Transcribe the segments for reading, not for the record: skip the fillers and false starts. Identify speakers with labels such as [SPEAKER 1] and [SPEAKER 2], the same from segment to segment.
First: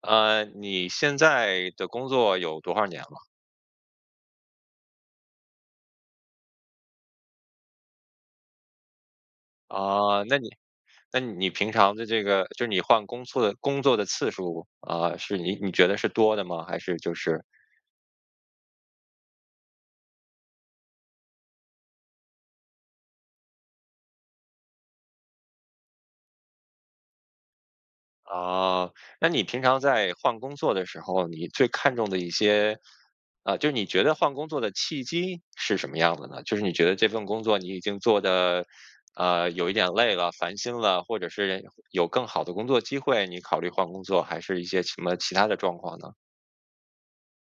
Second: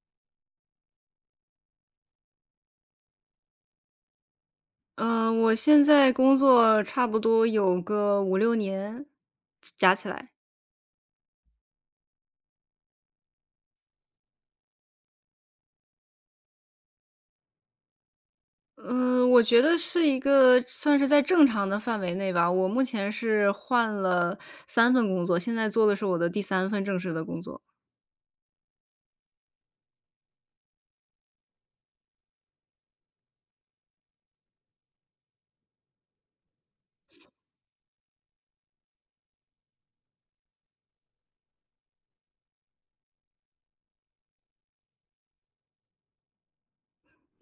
[SPEAKER 1] 你现在的工作有多少年了？
[SPEAKER 2] 我现在工作差不多有个5、6年，加起
[SPEAKER 1] 啊、
[SPEAKER 2] 来。
[SPEAKER 1] 那你那你平常的这个，就是你换工作的次数啊、是你觉得是多的吗？还是就是。
[SPEAKER 2] 嗯，我觉得是一个算是在正常的范围内吧。我目前是换了三份工作，现在做的是我的第三份正式的工作。
[SPEAKER 1] 啊、那你平常在换工作的时候，你最看重的一些。就是你觉得换工作的契机是什么样的呢？就是你觉得这份工作你已经做的有一点累了、烦心了，或者是有更好的工作机会，你考虑换工作，还是一些什么其他的状况呢？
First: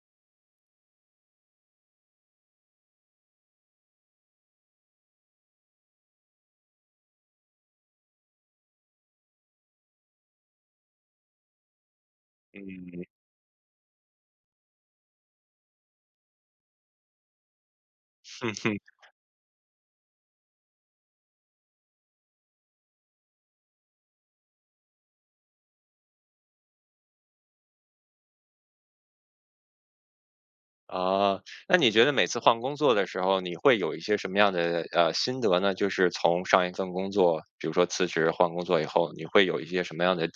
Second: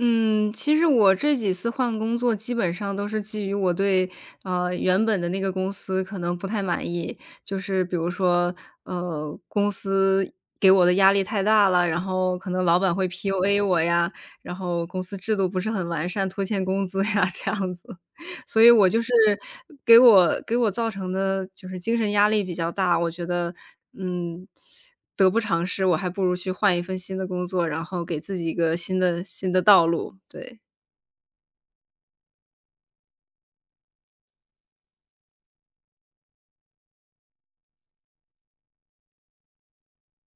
[SPEAKER 2] 嗯，其实我这几次换工作基本上都是基于我对，原本的那个公司可能不太满意。就是比如说，公司给我的压力太大了，然后可能老板会
[SPEAKER 1] 嗯。
[SPEAKER 2] PUA 我呀，然后公司制度不是很完善，拖欠工资呀，这样子。
[SPEAKER 1] 嗯
[SPEAKER 2] 所以
[SPEAKER 1] 哼。
[SPEAKER 2] 我就是给我造成的就是精神压力比较大，我觉得，嗯。得不偿失，我还不如去换一份新的工作，然后给自己一个新的道路，对。
[SPEAKER 1] 啊，那你觉得每次换工作的时候，你会有一些什么样的心得呢？就是从上一份工作，比如说辞职换工作以后，你会有一些什么样的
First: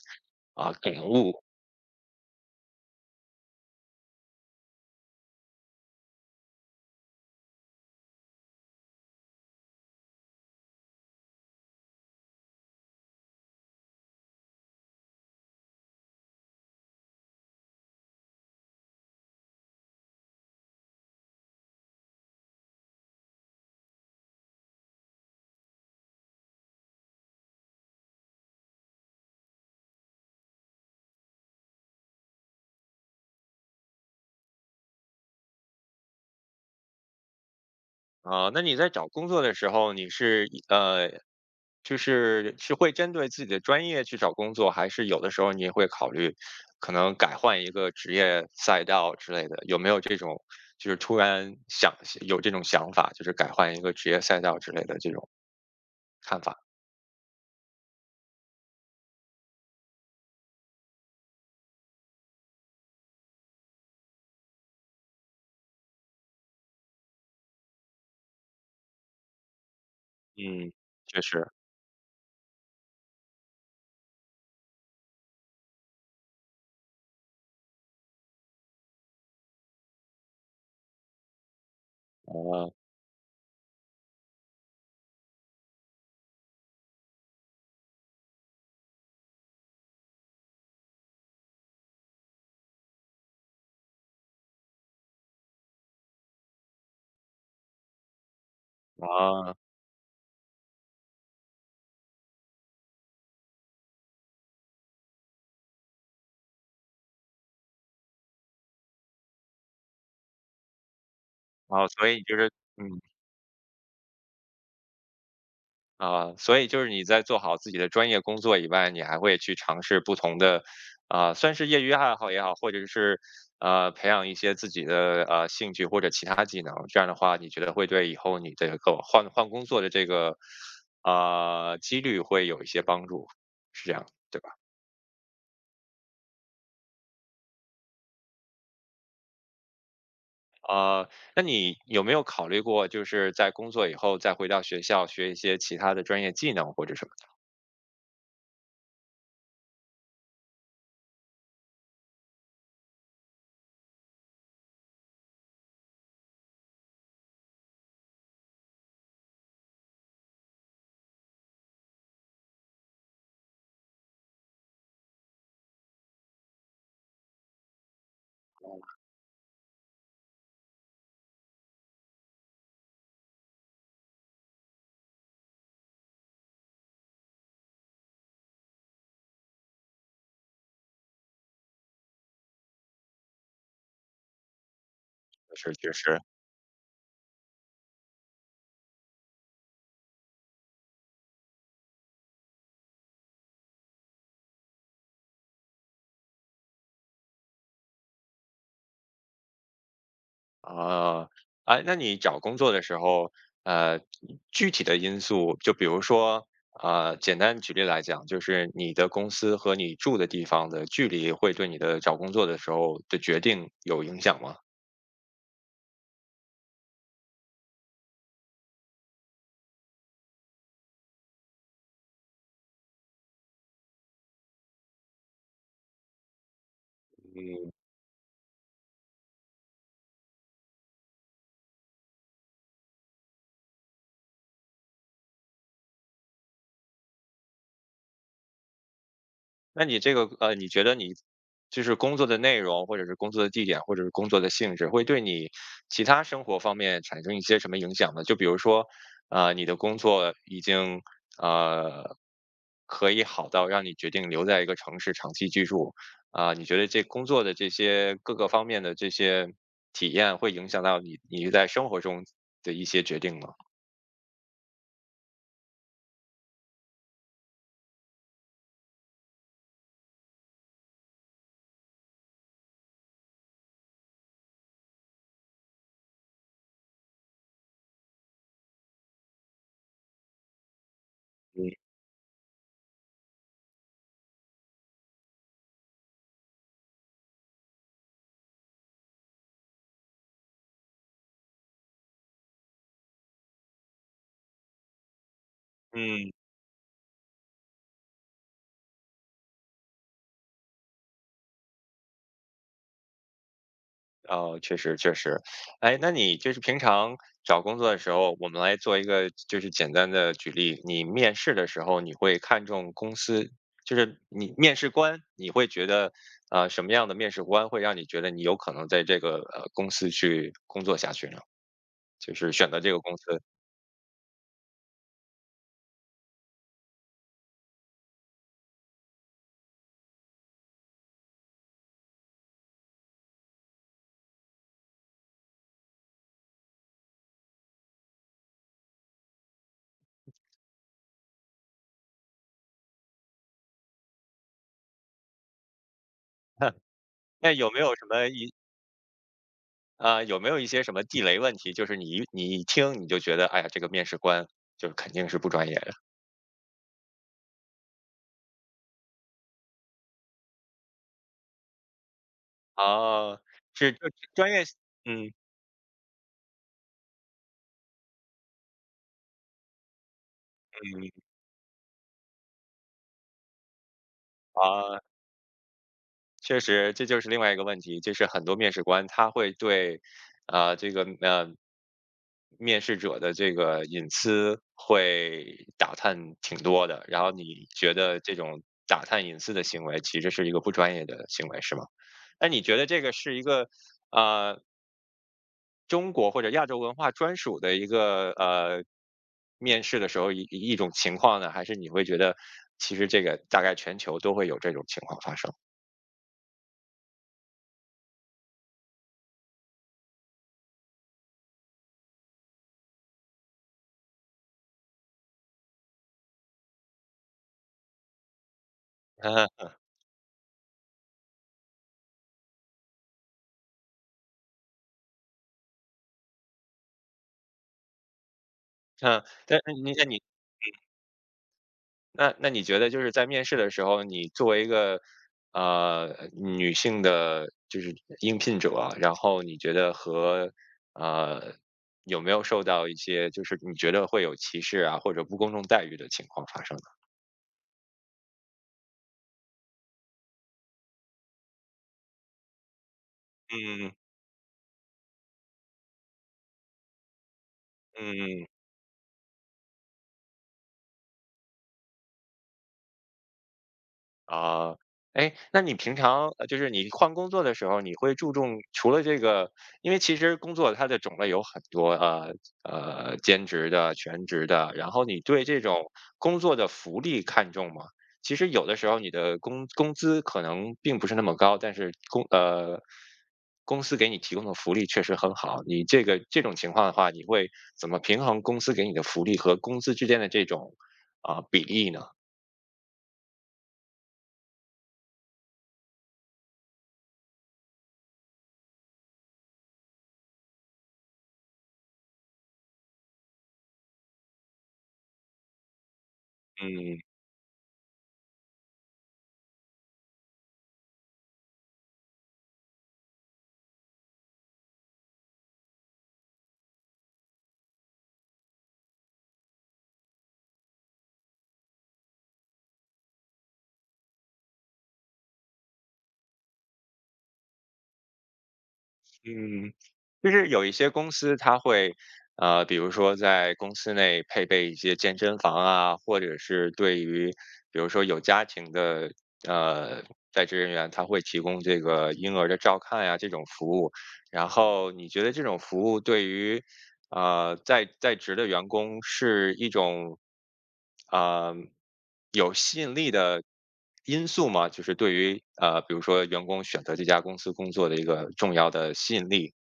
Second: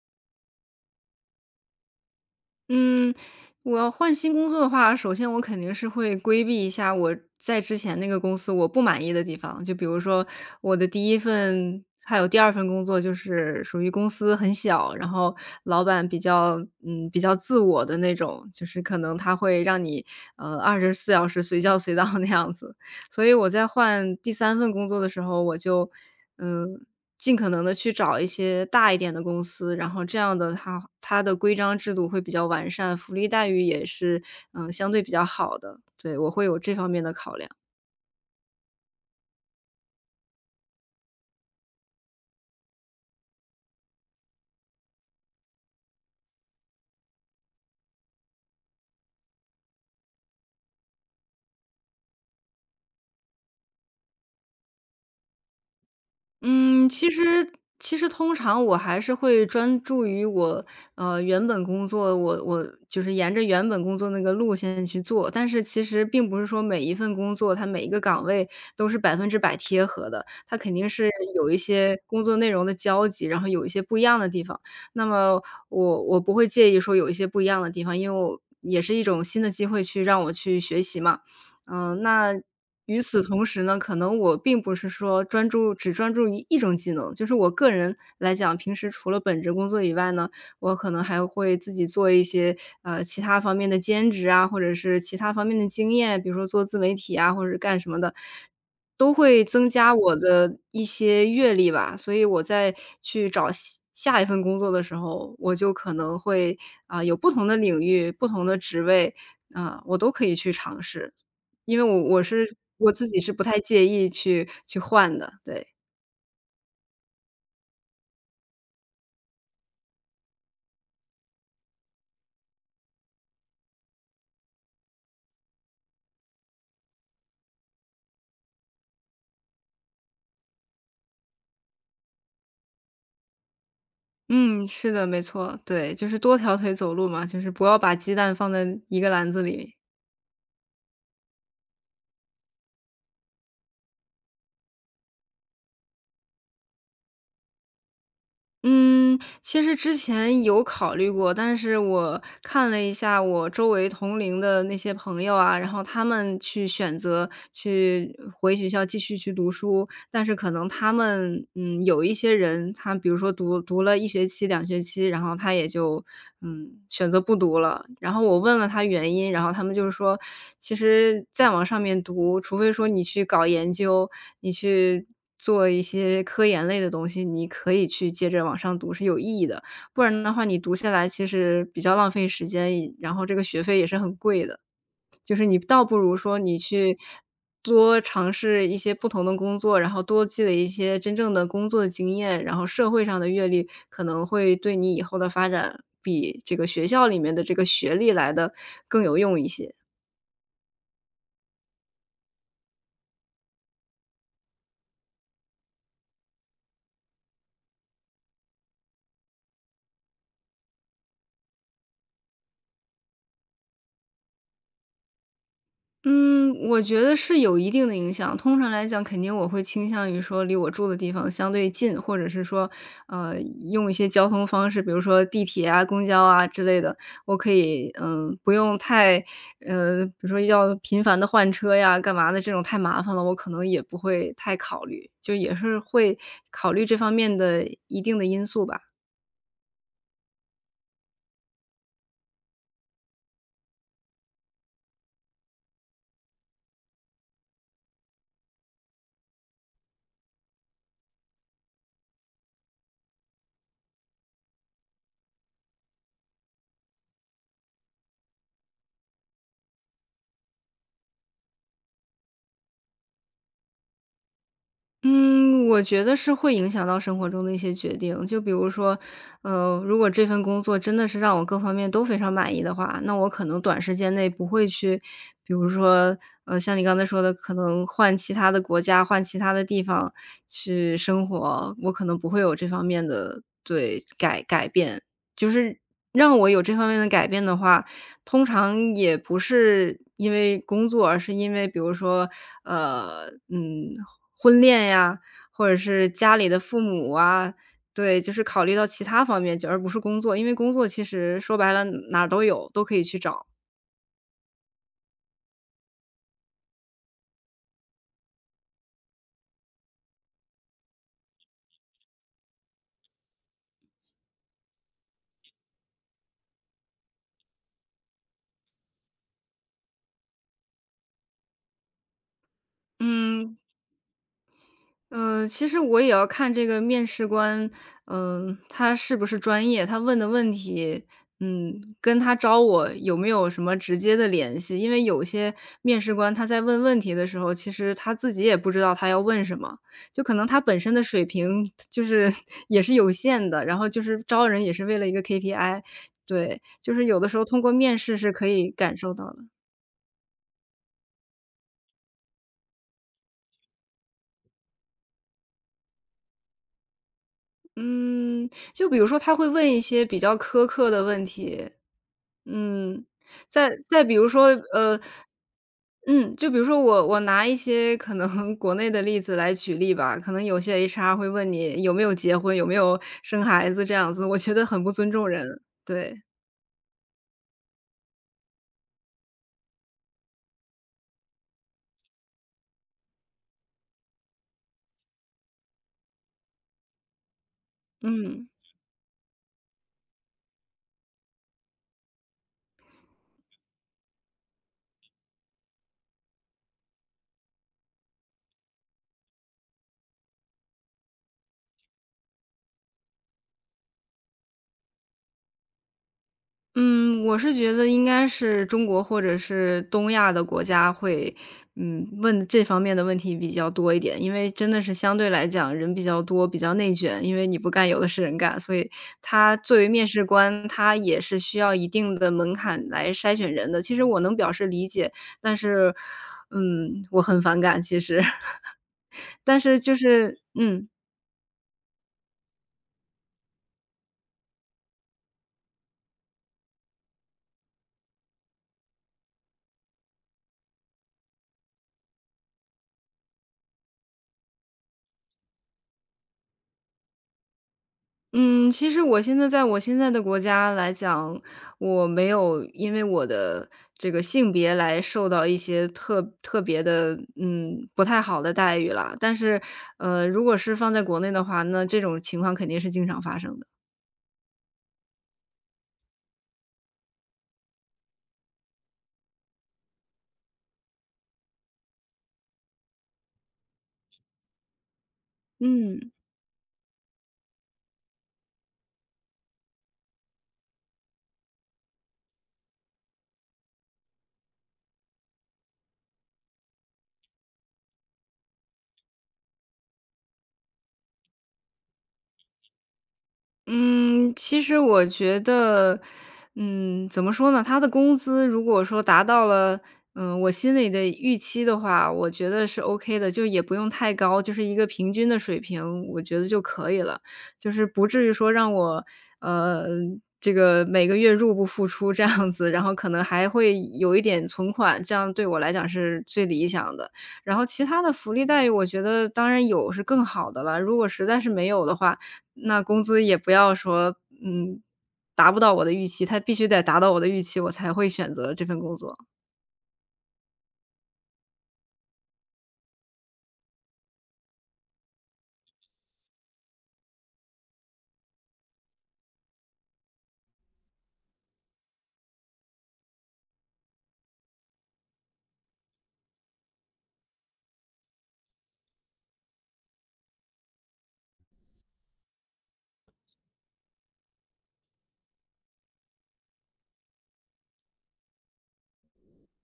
[SPEAKER 1] 感悟？
[SPEAKER 2] 嗯，我要换新工作的话，首先我肯定是会规避一下我在之前那个公司我不满意的地方，就比如说我的第一份还有第二份工作就是属于公司很小，然后老板比较自我的那种，就是可能他会让你，24小时随叫随到那样子。所以我在换第三份工作的时候，我就嗯，尽可能的去找一些大一点的公司，然后这样的它的规章制度会比较完善，福利待遇也是，相对比较好的，对，我会有这方面的考量。
[SPEAKER 1] 那你在找工作的时候，你是以就是是会针对自己的专业去找工作，还是有的时候你也会考虑可能改换一个职业赛道之类的？有没有这种就是突然想有这种想法，就是改换一个职业赛道之类的这种看法？
[SPEAKER 2] 嗯，其实通常我还是会专注于我，原本工作，我就是沿着原本工作那个路线去做，但是其实并不是说每一份工作，它每一个岗位都是100%贴合的，它
[SPEAKER 1] 嗯，
[SPEAKER 2] 肯定是
[SPEAKER 1] 确
[SPEAKER 2] 有
[SPEAKER 1] 实。
[SPEAKER 2] 一些工作内容的交集，然后有一些不一样的地方。那么我不会介意说有一些不一样的地方，因为我也是一种新的机会去让我去学习嘛。那
[SPEAKER 1] 啊
[SPEAKER 2] 与此同时呢，可能我并不是说专注只专注于一种技能，就是我个人来讲，平时除了本职工作以外呢，我可能还会自己做一些其他方面的兼职啊，或者是其他方面的经验，比如说做自媒体啊，或者是干什么的，都会
[SPEAKER 1] 啊
[SPEAKER 2] 增加我的一些阅历吧。所以我在去找下一份工作的时候，我就可能会啊、有不同的领域、不同的职位啊、我都可以去尝试。因为
[SPEAKER 1] 啊，
[SPEAKER 2] 我
[SPEAKER 1] 所
[SPEAKER 2] 我
[SPEAKER 1] 以就是
[SPEAKER 2] 是
[SPEAKER 1] 嗯，
[SPEAKER 2] 我自己是不太介意去换的，对。
[SPEAKER 1] 所以就是你在做好自己的专业工作以外，你还会去尝试不同的，算是业余爱好也好，或者是，培养一些自己的，兴趣或者其他技能，这样的话，你觉得会对以后你这个换工作的这个，几率会有一些帮助，是这样，对吧？
[SPEAKER 2] 嗯，是的，没错，对，就是多条腿走路嘛，就是不要把鸡蛋放在一个篮子里。
[SPEAKER 1] 啊，那你有没有考虑过，就是在工作以后再回到学校学一些其他的专业技能或者什么的？
[SPEAKER 2] 嗯，其实之前有考虑过，但是我看了一下我周围同龄的那些朋友啊，然后他们去选择去回学校继续去读书，但是可能他们，有一些人，他比如说读了一学期、两学期，然后他也就，选择不读了。然后我问了他原因，然后他们就是说，其实再往上面读，除非说你去搞研究，你去做一些科研类的东西，你可以去接着往上读是有意义的，不然的话你读下来其实比较浪费时间，然后这个学费也是很贵的。就是你
[SPEAKER 1] 是
[SPEAKER 2] 倒
[SPEAKER 1] 确
[SPEAKER 2] 不如
[SPEAKER 1] 实。
[SPEAKER 2] 说你去多尝试一些不同的工作，然后多积累一些真正的工作的经验，然后社会上的阅历可能会对你以后的发展比这个学校里面的这个学历来的更有用一些。
[SPEAKER 1] 啊，哎，那你找工作的时候，呃，具体的因素，就比如说，简单举例来讲，就是你的公司和你住的地方的距离，会对你的找工作的时候的决定有影响吗？
[SPEAKER 2] 嗯，我觉得是有一定的影响。通常来讲，肯定我会倾向于说离我住的地方相对近，或者是说，呃，用一些交通方式，比如说地铁啊、公交啊之类的，我可以，不用太，比如说要频繁的换车呀、干嘛的这种太麻烦了，我可能也不会太考虑，就也是会考虑这方面的一定的因素吧。
[SPEAKER 1] 那你这个你觉得你就是工作的内容，或者是工作的地点，或者是工作的性质，会对你其他生活方面产生一些什么影响呢？就比如说，你的工作已经呃可以好到让你决定留在一个城市长期居住，你觉得这工作的这些各个方面的这些体验，会影响到你在生活中的一些决定吗？
[SPEAKER 2] 嗯，我觉得是会影响到生活中的一些决定。就比如说，如果这份工作真的是让我各方面都非常满意的话，那我可能短时间内不会去，比如说，像你刚才说的，可能换其他的国家、换其他的地方去生
[SPEAKER 1] 嗯。
[SPEAKER 2] 活，我可能不会有这方面的对改变。就是让我有这方面的改变的话，通常也不是因为工作，而是因为比如说呃，嗯，婚恋呀，或者是
[SPEAKER 1] 嗯。
[SPEAKER 2] 家里的父母啊，对，就是考虑到其他方面，就而不是工作，因为工作其实说白了哪儿都有，都可以去找。
[SPEAKER 1] 哦，确实确实。哎，那你就是平常找工作的时候，我们来做一个就是简单的举例，你面试的时候你会看重公司，就是你面试官，你会觉得什么样的面试官会让你觉得你有可能在这个公司去工作下去呢？就是选择这个公司。
[SPEAKER 2] 嗯，嗯，其实我也要看这个面试官，他是不是专业，他问的问题，跟他招我有没有什么直接的联系？因为有些面试官他在问问题的时候，其实他自己也不知道他要问什么，就可能他本身的水平就是 也是有限的，然后就是招人也是为了一个 KPI,对，就是有的时候
[SPEAKER 1] 那
[SPEAKER 2] 通过
[SPEAKER 1] 有没有
[SPEAKER 2] 面
[SPEAKER 1] 什
[SPEAKER 2] 试
[SPEAKER 1] 么
[SPEAKER 2] 是可
[SPEAKER 1] 一
[SPEAKER 2] 以感受到的。
[SPEAKER 1] 啊、有没有一些什么地雷问题？就是你一听你就觉得，哎呀，这个面试官就是肯定是不专业的。
[SPEAKER 2] 嗯，就比如说他会问一些比较苛刻的问题。嗯，
[SPEAKER 1] 哦。
[SPEAKER 2] 再
[SPEAKER 1] 是，就
[SPEAKER 2] 再比如说，
[SPEAKER 1] 专业。
[SPEAKER 2] 呃
[SPEAKER 1] 嗯
[SPEAKER 2] 嗯，就比如说我拿一些可能 国内的例子来举例吧，可能有些
[SPEAKER 1] 嗯。
[SPEAKER 2] HR 会问你有没有结婚，有没有生孩子这样子，我觉得很不
[SPEAKER 1] 啊，
[SPEAKER 2] 尊重人，对，
[SPEAKER 1] 确实，这就是另外一个问题，就是很多面试官他会对，这个面试者的这个隐私会打探挺多的，然后你觉得这
[SPEAKER 2] 嗯。
[SPEAKER 1] 种打探隐私的行为其实是一个不专业的行为，是吗？那你觉得这个是一个呃中国或者亚洲文化专属的一个面试的时候一种情况呢，还是你会觉得其实这个大概全球都会有这种情况发生？
[SPEAKER 2] 嗯，我是觉得应该是中国或者是东亚的国家会，问这方面的问题比较多一点，因为真的是相对来讲人比较多，比较内卷，因为你不干有的是人干，所以他 作为面试官，他也是需要一定的门槛来筛选人的。其实我能表示理解，但是，我很反感其实，
[SPEAKER 1] 嗯。但
[SPEAKER 2] 但
[SPEAKER 1] 那
[SPEAKER 2] 是
[SPEAKER 1] 你
[SPEAKER 2] 就
[SPEAKER 1] 那你
[SPEAKER 2] 是嗯。
[SPEAKER 1] 那那你觉得就是在面试的时候，你作为一个女性的，就是应聘者啊，然后你觉得和呃有没有受到一些就是你觉得会有歧视啊或者不公正待遇的情况发生呢？
[SPEAKER 2] 嗯，其实我现在在我现在的国家来讲，我没有因为我的
[SPEAKER 1] 嗯
[SPEAKER 2] 这个性别来受到一些特别的，不太好
[SPEAKER 1] 嗯。
[SPEAKER 2] 的待遇啦。但是，如果是放在国内的话，那这种情况肯定是经常发生的。
[SPEAKER 1] 啊，哎，那你平常就是你换工作的时候，你会注重除了这个，因为其实工作它的种类有很多啊，呃兼职的、全职的，然后你对这种
[SPEAKER 2] 嗯。
[SPEAKER 1] 工作的福利看重吗？其实有的时候你的工资可能并不是那么高，但是公司给你提供的福利确实很好。你这个这种情况的话，你会怎么平衡公司给你的福利和工资之间的这种比例呢？
[SPEAKER 2] 嗯，其实我觉得，怎么说呢？他的工资如果说达到了，我心里的预期的话，我觉得是 OK 的，就也不用太高，就是一个平均的水平，我觉得就可
[SPEAKER 1] 嗯
[SPEAKER 2] 以了。就是不至于说让我，呃，这个每个月入不敷出这样子，然后可能还会有一点存款，这样对我来讲是最理想的。然后其他的福利待遇，我觉得当然有是更好的了，如果实在是没有的话，那工资也不要说，嗯，达不到我的预期，他必须得达到我的预期，我才会选择这份工作。
[SPEAKER 1] 嗯。就是有一些公司它会，比如说在公司内配备一些健身房啊，或者是对于比如说有家庭的呃在职人员，他会提供这个婴儿的照看呀、这种服务。然后你觉得这种服务对于在职的员工是一种，呃，有吸引力的因素吗？就是对于比如说员工选择这家公司工作的一个重要的吸引力。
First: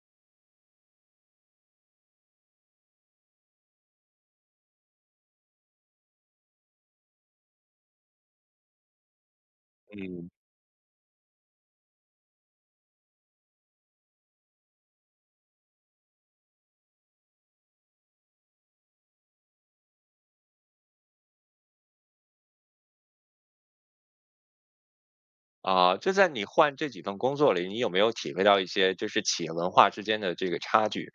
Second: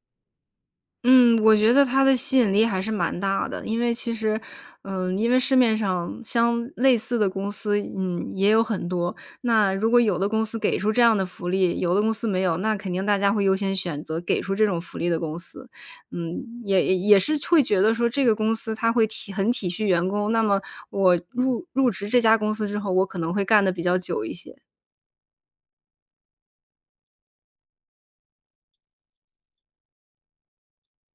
[SPEAKER 2] 嗯，我觉得它的吸引力还是蛮大的，因为其实，因为市面上相类似的公司，也有很多。那如果有的
[SPEAKER 1] 嗯。
[SPEAKER 2] 公司给出这样的福利，有的公司没有，那肯定大家会优先选择给出这种福利的公司。也是会觉得说这个公司它会很体恤员工，那么我入职这家公司之后，我可能会干的比较久一些。
[SPEAKER 1] 就在你换这几份工作里，你有没有体会到一些就是企业文化之间的这个差距？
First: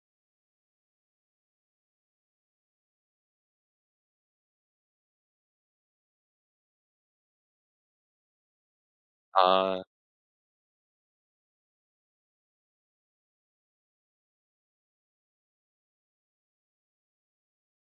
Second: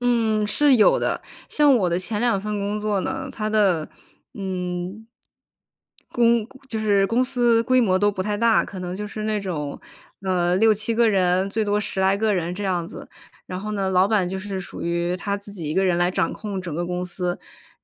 [SPEAKER 2] 嗯，是有的。像我的前两份工作呢，它的，嗯，就是公司规模都不太大，可能就是那
[SPEAKER 1] 啊。
[SPEAKER 2] 种，
[SPEAKER 1] 嗯
[SPEAKER 2] 六七个人，最多10来个人这样子。然后呢，老板就是属于他自己一个人来掌控整个公司。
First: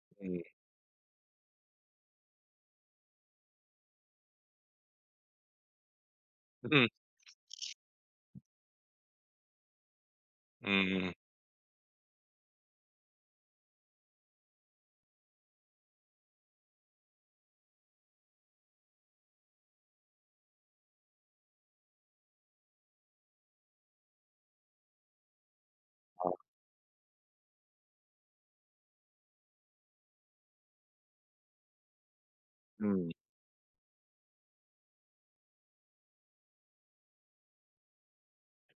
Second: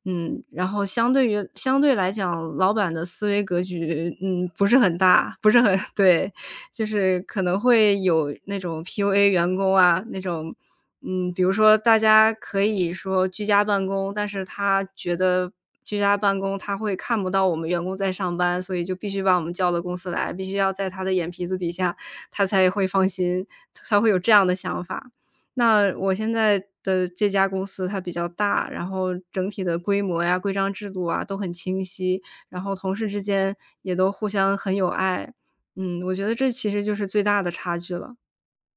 [SPEAKER 2] 嗯，然后相对来讲，老板的思维格局，不是很大，不是很 对，就
[SPEAKER 1] 嗯
[SPEAKER 2] 是可能会有那种 PUA 员工啊，那种
[SPEAKER 1] 嗯嗯。
[SPEAKER 2] 嗯，比如说大家可以说居家办公，但是他觉得居家办公他会看不到我们员工在上班，所以就必须把我们叫到公司来，必须要在他的眼皮子底下，他才会放心，他会有这样的想法。那我现
[SPEAKER 1] 好。
[SPEAKER 2] 在的这家公司它比较大，然后整体的规模呀、规章制度啊都很清晰，然后同事
[SPEAKER 1] 嗯。
[SPEAKER 2] 之间也都互相很有爱。嗯，我觉得这其实就是最大的差距了。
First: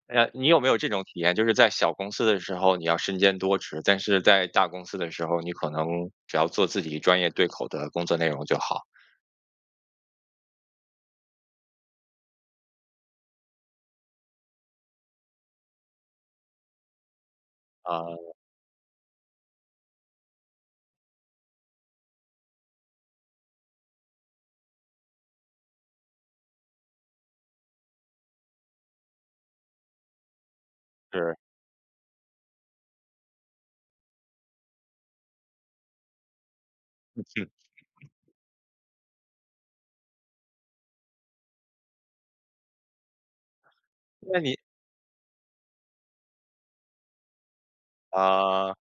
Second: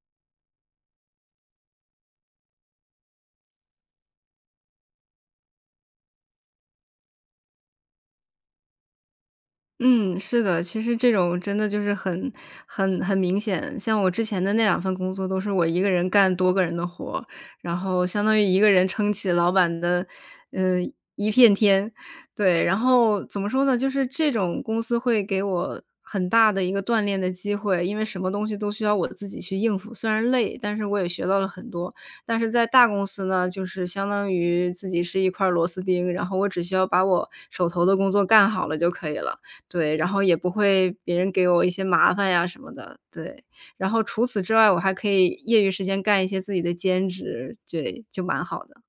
[SPEAKER 1] 你有没有这种体验？就是在小公司的时候，你要身兼多职，但是在大公司的时候，你可能只要做自己专业对口的工作内容就好。
[SPEAKER 2] 嗯，是的，其实这种真的就是很明显。像我之前的那两份工作都是我一个人干多个人的活儿，然后
[SPEAKER 1] 啊、
[SPEAKER 2] 相当于一个人撑起老板的，一片天。对，然后怎么说呢，就是这种公司会给我很大的一个锻炼的机会，因为什么东西都需要我自己去应付，虽然累，但是我也学
[SPEAKER 1] 是。
[SPEAKER 2] 到了很多。但是在大公司呢，就是相当于自己是一块儿螺丝钉，然后我只需要把我
[SPEAKER 1] 嗯。
[SPEAKER 2] 手头的工作干好了就可以了。对，然后也不会别人给我一些麻烦呀什么的，对。然后除
[SPEAKER 1] 那
[SPEAKER 2] 此之
[SPEAKER 1] 你
[SPEAKER 2] 外，我还可以业余时间干一些自己的兼职，对，就蛮好
[SPEAKER 1] 啊、
[SPEAKER 2] 的。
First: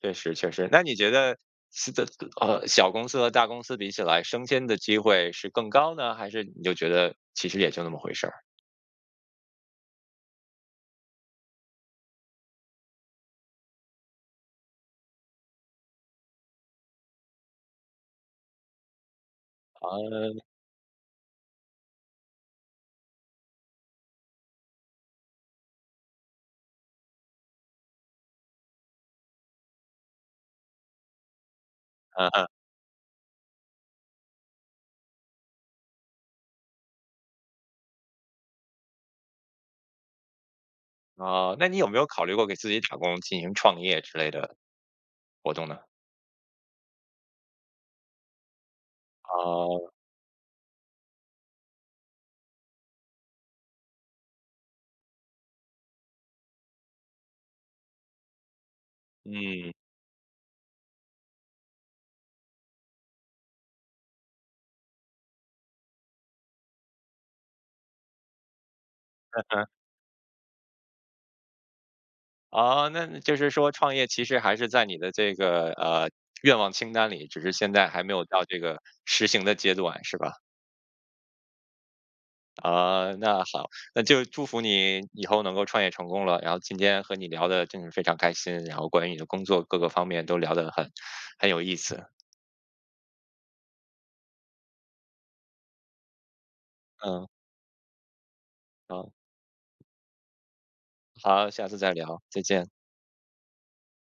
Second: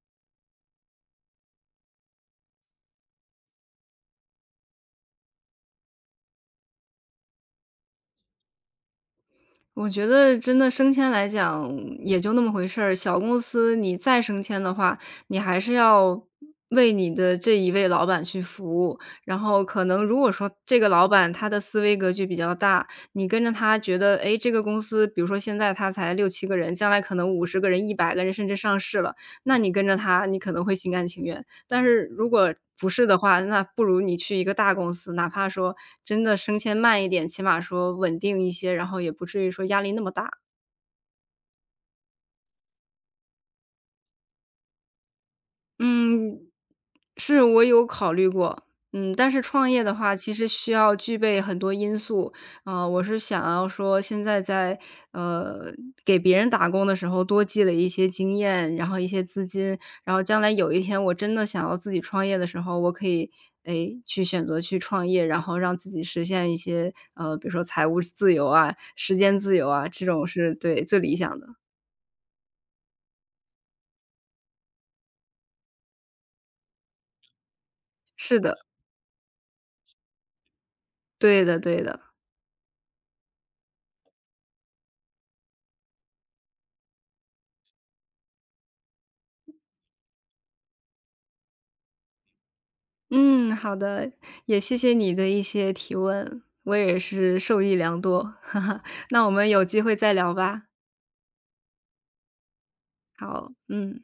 [SPEAKER 1] 确实确实。那你觉得，是的。小公司和大公司比起来，升迁的机会是更高呢，还是你就觉得其实也就那么回事儿？
[SPEAKER 2] 我觉得真的升迁来讲也就那么回事儿，小公司你再升迁的话，你还是要为你的这一位老板去服务。然后可能如果说这个老板他的思维格局比较大，你跟着他觉得，哎，这个公司比如说现在他才六七个人，将来可能50个人、100个人甚至上市了，那你跟着他，你可能会心甘情愿。但是
[SPEAKER 1] 啊、
[SPEAKER 2] 如
[SPEAKER 1] 啊啊、
[SPEAKER 2] 果不是的话，那不如你去一个大公司，哪怕说真的升迁慢一点，起码说稳定一些，然后也不至于说压力那么大。
[SPEAKER 1] 哦，那你有没有考虑过给自己打工、进行创业之类的活动呢？
[SPEAKER 2] 嗯，是，我有考虑过，但是
[SPEAKER 1] 啊、
[SPEAKER 2] 创业的话，其实需要具备很多因素，我是想要说现在在，呃，给别人打工的时候多积累一些经验，然后一些资
[SPEAKER 1] 嗯。
[SPEAKER 2] 金，然后将来有一天我真的想要自己创业的时候，我可以，诶，去选择去创业，然后让自己实现一些，比如说财务自由啊、时间自由啊，这种是对，最理想的。
[SPEAKER 1] 哦，那就是说创业其实还是在你的这个，愿望清单里，只是现在还没有
[SPEAKER 2] 是
[SPEAKER 1] 到
[SPEAKER 2] 的，
[SPEAKER 1] 这个实行的阶段，是吧？
[SPEAKER 2] 对的对的。
[SPEAKER 1] 那好，那就祝福你以后能够创业成功了。然后今天和你聊的真是非常开心，然后关于你的工作各个方面都聊得很有意思。
[SPEAKER 2] 嗯，好的，也谢谢你的一些提问，我也
[SPEAKER 1] 嗯。
[SPEAKER 2] 是受益良多，哈哈，
[SPEAKER 1] 好。
[SPEAKER 2] 那我们有机会再聊吧。
[SPEAKER 1] 好，下次再聊，再见。
[SPEAKER 2] 好，嗯。